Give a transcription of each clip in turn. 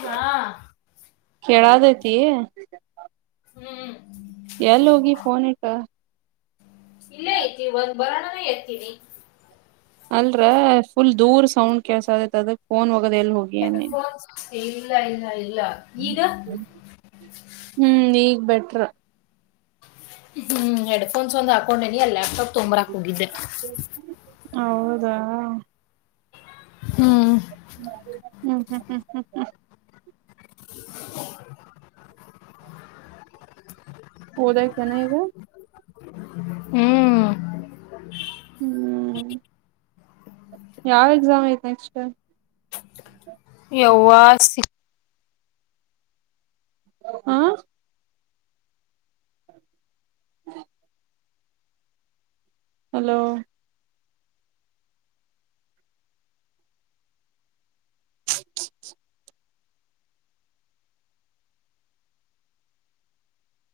ಹಾ ಕೆ ದತ ಹ್ಮ್ ಎಲ್ಲಿ ಹೋಗಿ ಫೋನ್ ಇಟ ಇಲ್ಲೇ ಐತಿ ಒಂದ್ ಬರರಣನೇ ಎತೀನಿ ಅಲ್ರ ಫುಲ್ ದೂರ್ ಸೌಂಡ್ ಕೆಲ್ಸ ಆದೈತ್ ಅದಕ್ ಫೋನ್ ಹೋಗದ ಎಲ್ ಹೋಗಿ ಅನ್ನಿ ಇಲ್ಲ ಇಲ್ಲ ಇಲ್ಲ ಈಗ ಹ್ಮ್ ಈಗ್ ಬೆಟ್ರ ಹ್ಮ್ ಹೆಡ್ಫೋನ್ಸ್ ಒಂದ್ ಹಾಕೊಂಡೇನಿ ಅಲ್ಲಿ ಲ್ಯಾಪ್ಟಾಪ್ ತೊಂಬ್ರಾಕ್ ಹೋಗಿದ್ದೆ ಹೌದಾ ಹ್ಮ್ ಹ್ಮ್ ಹ್ಮ್ ಹ್ಮ್ ಹ್ಮ ಹ್ಮ ಹೋದಾಯತನ ಈಗ ಹ್ಮ್ ಹ್ಮ್ [inaudible] ಯಾವ ಎಕ್ಸಾಮ್ ಐತೆ ನೆಕ್ಸ್ಟ್ ಹೌವ ಸಿ ಹಾ [inaudible] ಹಲೋ [unintelligible]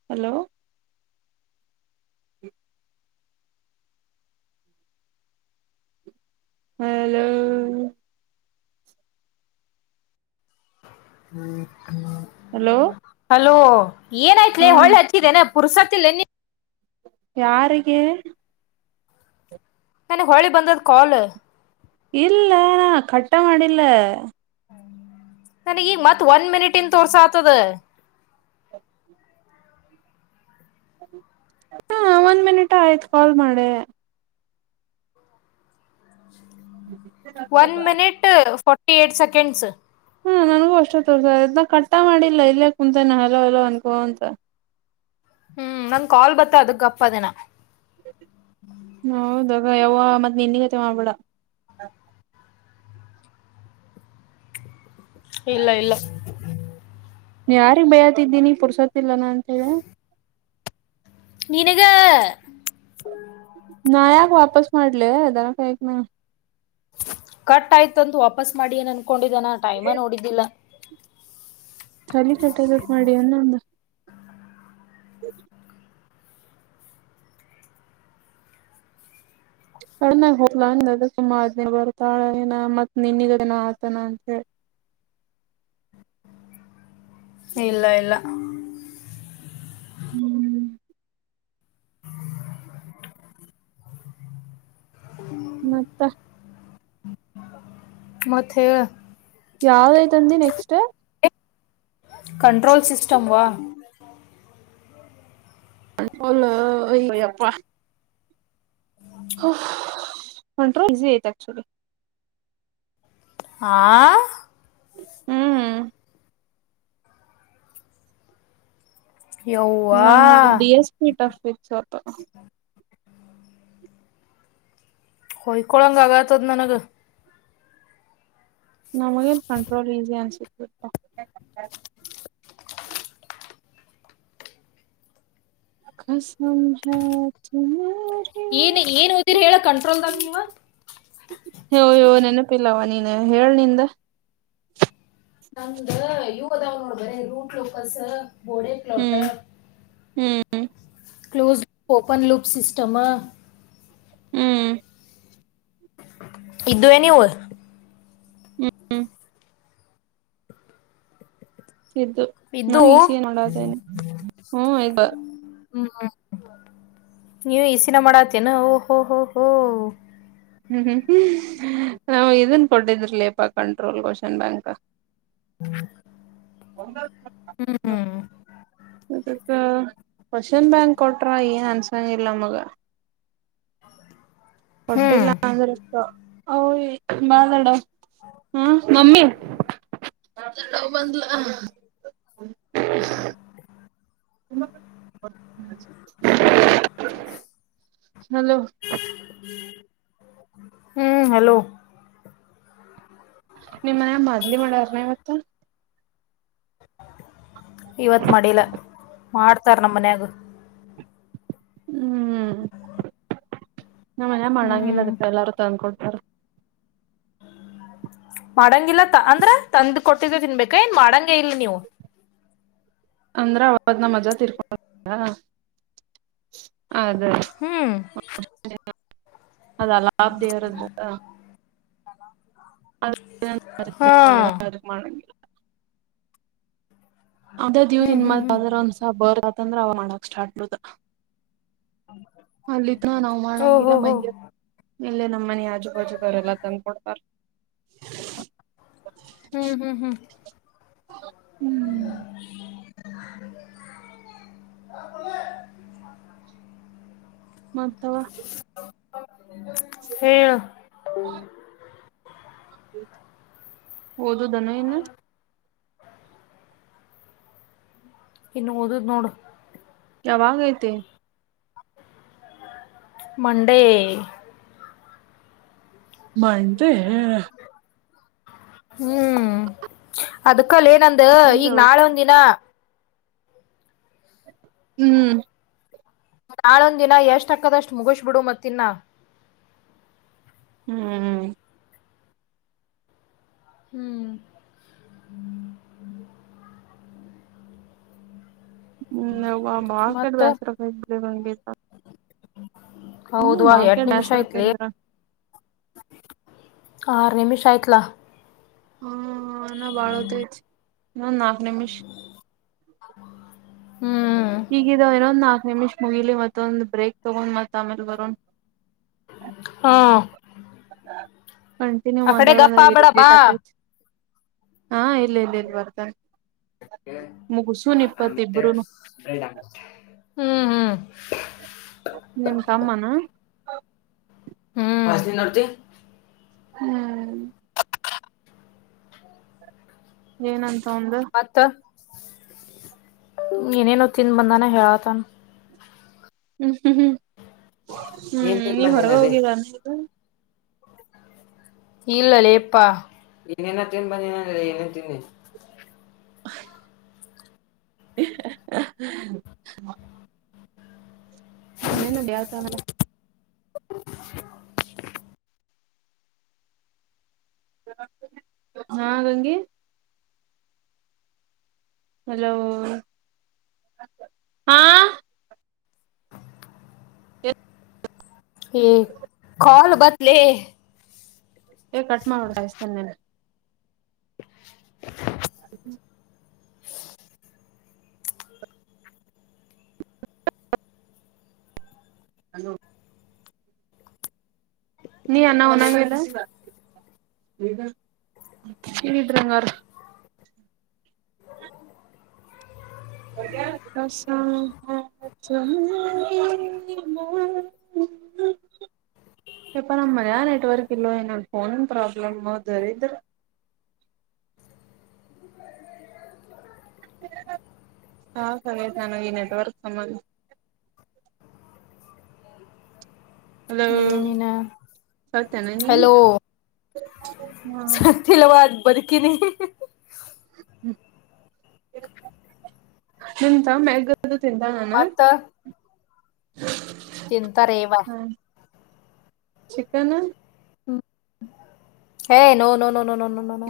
ಹಲೋ ಹಲೋ ಹ್ಮ್ ಹ್ಮ್ ಹಲೋ ಅಲೋ ಏನಾಯ್ತ್ಲ ಹಾ ಹೊಳ್ಳೆ ಹಚ್ಚಿದೇನೆ ಪುರ್ಸತ್ತಲ್ಲ ಯಾರಿಗೆ ನನಗ್ ಹೊಳಿ ಬಂದದ ಕಾಲ್ ಇಲ್ಲ ನಾ ಕಟ್ಟ ಮಾಡಿಲ್ಲ ನನಗೀ ಮತ್ ಒನ್ ಮಿನಿಟನ್ ತೋರ್ಸ ಆತದ ಹ ಹಾ ಒಂದ್ ಮಿನಿಟ್ ಆಯ್ತು ಕಾಲ್ ಮಾಡೆ ಒನ್ ಮಿನಿಟ್ ಫೋ ಸೆಕ್ಸ್ ಹಾ ನನಗೂ ಅಷ್ಟ ತ ಸನ ಕಟ್ಟ ಮಾಡಿಲ್ಲ ಇಲ್ಲೇ ಕುಂತನ ಹಲೋ ಎಲೋ ಅನ್ಕೋ ಅಂತ [inaudible] ಹ್ಮ್ ನಂಗ ಕಾಲ್ ಬತ್ತ ಅದಕ್ ಅಪ್ಪ ಅದೇನ ಹೌದಾಗ ಯಾವ ಮತ್ತ ನಿದಿಗತೆ ಮಾಡ್ಬಿಡ ಇಲ್ಲ ಇಲ್ಲ ನೀ ಯಾರಿಗೆ ಬಯತಿದ್ದೀನಿ ಪುರ್ಸತ್ತಲ್ಲನಾ ಅಂತ ಹೇಳ ನೀನಗೆ ನಯಾಕ ವಾಪಸ ಮಾಡಲಿ ಯದಾರ ಕ ಮ ಕಟ್ ಆಯ್ತಂತ ವಾಪಸ್ ಮಾಡಿ ಏನ್ ಅನ್ಕೊಂಡಿದ್ದಾನ ಟೈಮ ನೋಡಿದ್ದಿಲ್ಲ ತಾಲ ಕಟ್ಟದತ್ ಮಾಡಿ ಅನ್ನೊಂದು ಕಣ್ಣಾಗ ಹೋಗ್ಲಾ ಅಂದ ಅದ ಸುಮಾ ಹದ್ನೇರು ಬರುತ್ತಾಳೆನ ಮತ್ ನಿನ್ನಗ ಅದನ ಆತಾನ ಅಂತ ಹೇಳಿ ಇಲ್ಲ ಇಲ್ಲ ಹ್ಮ್ ಮತ್ತ ಮತ್ತೆ ಹೇಳ್ ಯಾವ್ದೈ್ತಂದ ನೆಕ್ಸ್ಟ್ ಕಂಟ್ರೋಲ್ ಸಿಿಸ್ಟಟಮ್ವಾ ಲ್ಲ ಯಪ್ಪಾ ಹ ಹೊಂಟ ಈಸಿ ಐತ್ ಆಕ್ಚುಲಿ ಆ ಹ್ಮ್ ಯವ್ವಾ ನಮ್ಗ್ ಡಿ ಎಸ್ ಪಿ ಟಫಿಕ್ಸ್ ಆ ಹೋಯಿಕೊಳಂಗಾಗತದ ನನಗ ನಮವುಗೆ ಕಂಟ್ರೋಲ್ ಈಸಿ ಅನ್ಸ ಕಸಜತ ಏನ್ ಏನ್ ಓದಿರಿ ಹೇಳ ಕಂಟ್ರೋಲ್ದಾಗ ನೀವ ಹೆಂಗ್ ಹೇಳ ನಿಂದ ನ್ದ ಯುವದಾವ್ ನೋಡ್ಬ್ರ ರೂಟ್ ಲೋಕಸ್ ಬೋಡೆ ಪ್ಲಾಟ್ ಹೂ ಕ್ಲೋಸ್ ಓಪನ್ ಲಲುಪ್ ಸಿಸ್ಟಮ್ ಹೂ ಇದ್ದುವೇ ನೀವು ಹೂ ಹೂ ಇದ್ವು ಇದ್ದು ನಾವು ಈಸಿಯ ನೋಡ್ದೇನೆ ಹೂ ಹೂ ನೀವ ಈಸಿನ ಮಾಡತೇನಾ ಓಹೋ ಹೋ ಹೋ ಹೂ ಹೂ ಹೂ ನಾವು ಇದನ್ ಕೊಟ್ಟಿದ್ರ ಲಪಾ ಕಂಟ್ರೋಲ್ ಕ್ವೆಷನ್ ಬ್ಯಾಂಕ್ ಹೂ ಒಂದ ಅಕ್ಕೆ ಕ್ವೆಶ್ಚನ್ ಬ್ಯಾಂಕ್ ಕೊಟ್ರ ಏನ್ ಆನ್ಸರ್ ಹಂಗಿಲ್ಲ ಮಗ ಹ್ಮ್ ಕೊಟ್ಟಿಲ್ಲ ಅಂದ್ರೆ ಯ ಬಾಳಾಡ ಹಾ ಮಮ್ಮಿ ಡವ್ ಬಂದಲ ಹಲೋ ಹೂ ಹಲೋ ನಿಮ್ಮ ಮನೆಲ್ಲಿ ಮಾಡ್ಲಿ ಮಾಡಾರನವತ್ತ ಇವತ್ ಮಾಡಿಲ್ಲ ಮಾಡ್ತಾರ ನಮ್ಮ ಮನ್ಯಾಗ ಹೂ ನಮ್ ಮನೆಗ ಹ್ಮ್ ಮಾಡಂಗಿಲ್ಲದಪ್ಪ ಎಲ್ಲಾರೂ ತಂದ್ಕೊಂಡ ಹಾ ಮಾಡಂಗಿಲ್ಲ ಅಂದ್ರ ತಂದ ಕೊಟ್ಟಿದೆ ತಿನ್ಬೇಕ ಏನ್ ಮಾಡಂಗೆ ಇಲ್ ನೀವು ಅಂದ್ರ ಅವಾಗ್ ನಾಮ್ ಅಜ್ಜ ತಿರ್ಕೊಂಡ್ರ ಅದೇ ಹ್ಮ್ ಅದ ಲಾ ದೇವರದ್ದ ಹೂ ೊಂಡ ಮಾಡ ಅದ ಹ್ಮ್ ಹ್ಮ್ ಹ್ಮ್ ದಿವ್ನ್ದ್ರ ಒಂದ್ಸ ಬರ್ತ್ಂದ್ರ ಅವ ಮಾಡಕ್ ಸ್ಟಾರ್ಟ್ ಬದ ಅಲ್ಲಿತ್ರ ನಾವ್ ಓಹೋ ಮಾಡಂಗಿಲ್ಲ ಹೋ ಮಂಜ ಇಲ್ಲೇ ನಮ್ಮನಿ ಯಾಜು ಬಾಜು ಬರಲ್ಲ ತಂದ್ಕೊಂಡ ಬರ್ ಹೂ ಹೂ ಹೂ ಹೂ ಹೂ ಹೂ ಮತ್ತಾವ ಹೇಳು ಓದೋದು ಏನು ಇನ್ನು ಇನ್ನು ಓದೋದು ನೋಡು ಯಾವಾಗ ಐತೆ ಮಂಡೆ ಮಾಡ್ದ ಹ್ಮ್ ಅದಕ್ಕಲ್ಲ ಏನಂದ ಈಗ್ ನಾಳೆ ಒಂದ ದಿನ ಹ್ಮ್ ನಾಳೊಂದ ದಿನ ಎಷ್ಟಕ್ಕದಷ್ಟು ಮುಗಿಸಬಿಡು ಮತ್ತಿನ್ನ ಹ್ಮ್್ಮ ಹ್ಮ್ ಹ್ಮ್ ಹ ಬಾಕಡೆ ಮತ್ತ ಬಸರ ಗಗೆಿತ ಹೌದುವ ಎಟ ನಿಮಿಷ ಡ್ಯಾಸರ್ ಐತ್ಲಿ ಕೇಳಿದ್ರ ಆರು ನಿಮಿಷ ಆಯ್ತ್ಲ ಹಾ ನ ಬಾಳತೆ ನ ನಾಕನಮಿಷ ಹ್ಮ್ ಹೀಗಿದಾವ ಇನ್ನೊಂದ್ ನಾಲ್ಕು ನಿಮಿಷ್ ಮುಗಿಲಿ ಮತ್ತೊಂದು ಬ್ರೇಕ್ ತಗೊಂಡ್ ಮತ್ತ ಆಮೇಲೆ ಬರೋಣ್ ಹಾ ಕಂಟಿನ್ಯೂ ಆ ಕಡೆ ಗಪ್ಪ ಮಾತಾಡೋಂದ್ರೆ ಆಗ್ಬೇಡ ಬಾ ಇರಿಡೇಟ್ ಆಫ ಹಾ ಇಲ್ಲ ಇಲ್ಲ ಇಲ್ಲಿ ಬರ್ತಾರೆ ಹ್ಮ್ ಇಬ್ರುನು ಹ್ಮ್ ಹ ನಿಮ್ ಸಮ್ಮಾನ ಹ್ಮಲಿ ನೋಡ್ತಿ ಹ್ಮ್ ಏನಂತ ಅವಂದು ಮತ್ತ ಏನೇನು ತಿನ್ ಬಂದಾನ ಹೇಳತಾನ ಹ್ಮ್ ಹ್ಮ್ ಹ್ಮ್ ಏನ್ ಹ್ಮ್ ತಿನ್ ನೀ ಹೊರಗ ಬಂದೇನರಿ ಹೋಗಿದಾನಗ ಇಲ್ಲಲ್ಲಿಪ್ಪಾ ಇನೇನ ತಿನ್ ಬಂದ ಏನೇ ತಿನ್ನಿ [inaudible] ನನನುಡ ಆಾಸಲ್ಲ [inaudible] ಹಾ ರಂಗೀ ಹಲೋ ಹಾ ಹ್ಮ ಕಲ್ ಬದಲೆ ಏ ಕಟ್ ಮಾಡ್ತನ್ನ ಹಲೋ ನೀ ಅನ್ನ ಒಣಂಗಿಲ್ಲ ಕೇಳಿದ್ರಂಗಾರ್ ಹಸ [inaudible] ಇಪಾ ನಮ್ಮ್ ಮನಯ ನೆಟ್ವರ್ಕ್ ಇಲ್ೋ ಏನಲ್ ಫೋನನ್ ಪ್ರಾಬ್ಲಮ ದರಿದ್ರ [inaudible] ಹಾ ಸತಾನ ಈ ನೆಟ್ವರ್ಕ್ ಸಮ ಹಲೋ ಅದಏನಿನ ಸೌತೇನ ನೀ ಹಲೋ ಹಾ ಸತಿಲವಾಜ ಬದುಕಿ ನೀ ನಿಂತ ಮಗ ತಿಂತ ಹಣ ತಿಂತ ರೇವ ಚಿಕನ ್ಮ ಹ ನೋ ನೋ ನ ನ ನ ನ ನ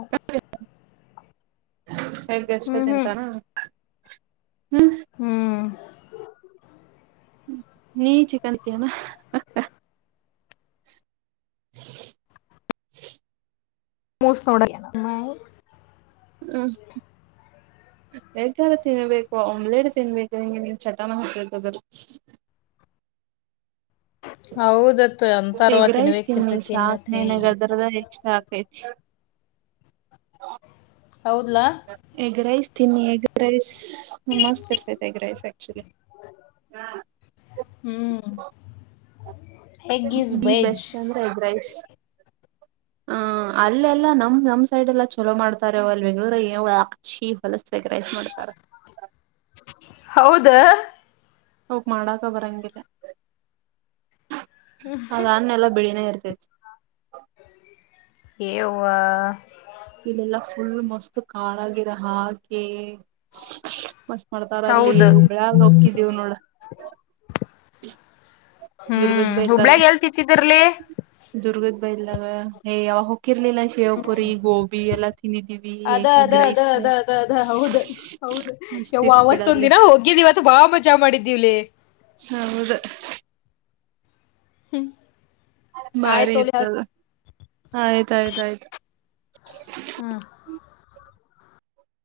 ಹೇಗೆ ಅಷ್ಟ ಹ್ಮ್ ಹ್ಮ್ ತಿಂತಾನ ಹ್ಮ್ ಹ್ಮ್ ನೀ ಚ ಕಾಣತಿಯಾನ [inaudible] ಮೋಸ್ ನೋಡ ಹ್ಮ್ ಬೇಗಾರ ತಿನ್ಬೇಕು ಆಮ್ಲೆಟ್ ತಿನ್ಬೇಕು ಹಿಂಗೆ ನೀನ್ ಚಟನ ಹಾಕ್ತದ [inaudible] ಹೌದತ್ ಅಂತರ್ವ ಎಗ್ ರೈಸ್ ತಿನ್ಬೇಕೇಕ್ ತಿನ್ನಿ ತಿನ್ಬೇಕೇ ಸಾಕ್ ತಿನ್ನತ್ತ ನಿನಗ್ ಹೇಳೇ ಅದ್ರದ ಇಷ್ಟ ಆಕೈತಿ ಹೌದಲಾ ಎಗ್ ರೈಸ್ ತಿನ್ನಿ ಎಗ್ ರೈಸ್ ಮಸ್ತ್ ಇರ್ತ ಎಗ್ ರೈಸ್ ಆಕ್ಚುಲಿ ಹ್ಮ್ ಎಗ್ ಈಸ್ ಬಿ ವೆಜ್ ಬೆಸ್ಟ್ ಅಂದ್ರೆ ಐದ ರೈಸ್ ಹ ಅಲ್ಲೆಲ್ಲಾ ನಮ್ ನಮ್ ಸೈಡ್ ಎಲ್ಲಾ ಚಲೋ ಮಾಡ್ತಾರೆ ಅವ ಅಲ್ಲಿ ಬೆಂಗ್ಗಳೂರ ನೀವು ಅಕ್ಷಿ ಹೊಲಸಸಗ್ರೈಸ್ ಮಾಡಡ್ತಾರ [unintelligible] ಹೌದಾ ಅವೋಗ ಮಾಡಾಕ ಬರಂಗಿದೆ ಅದನ್ನೆಲ್ಲ ಬಿಳನೇ ಇ [inaudible] ವಾ [unintelligible] ಇಲ್ಲೆಲ್ಲಾ ಫುಲ್ ಮಸ್ತ್ ಖಾರಾಗಿರ ಹಾಗೆ ಮಸ್ ಮಾಡ್ತಾರ ಅಲ್ಲಿ ಹೌದು ಹುಬ್ಬಳಾಗ ಹಕ್ಕಿದೀವ ನೋಡ ಹ್ಮ್ ದುರ್ಗತ್ ಬೈಂದಾಗ ಹುಬ್ಳ್ಯಾಗ ಎಲ್ ತಿಂತಿದ್ರಲಿ ದುರ್ಗ ೇ [unintelligible] ಯಾವಾಗ ಹಕ್ಕಿರ್ಲಿಲ್ಲ ಶಿವಪುರಿ ಗೋಬಿ ಬಿ ಎಲ್ಲ ತಿನ್ನಿದೀವಿ ಅದ ಅದ ಅದ ಗ್ರೈಸ್ ಅದ ಅದ ಅದ ಹೌದ ಮಸ್ತಿತ್ ಬಿಿಡ ಅಲ್ಲೇ ನಾ ಹೋಗಿದ್ದಿವವ ಅತ್ ಬಾ ಮಜಾ ಮಾಡಿದ್ದೀವ್ಲಿ ಹೌದು ಹ್ಮ್ ಬಾರಿ ಇತದ ಆಯ್ತಯ್ತ ಆಯ್ತು ಹ್ಮ್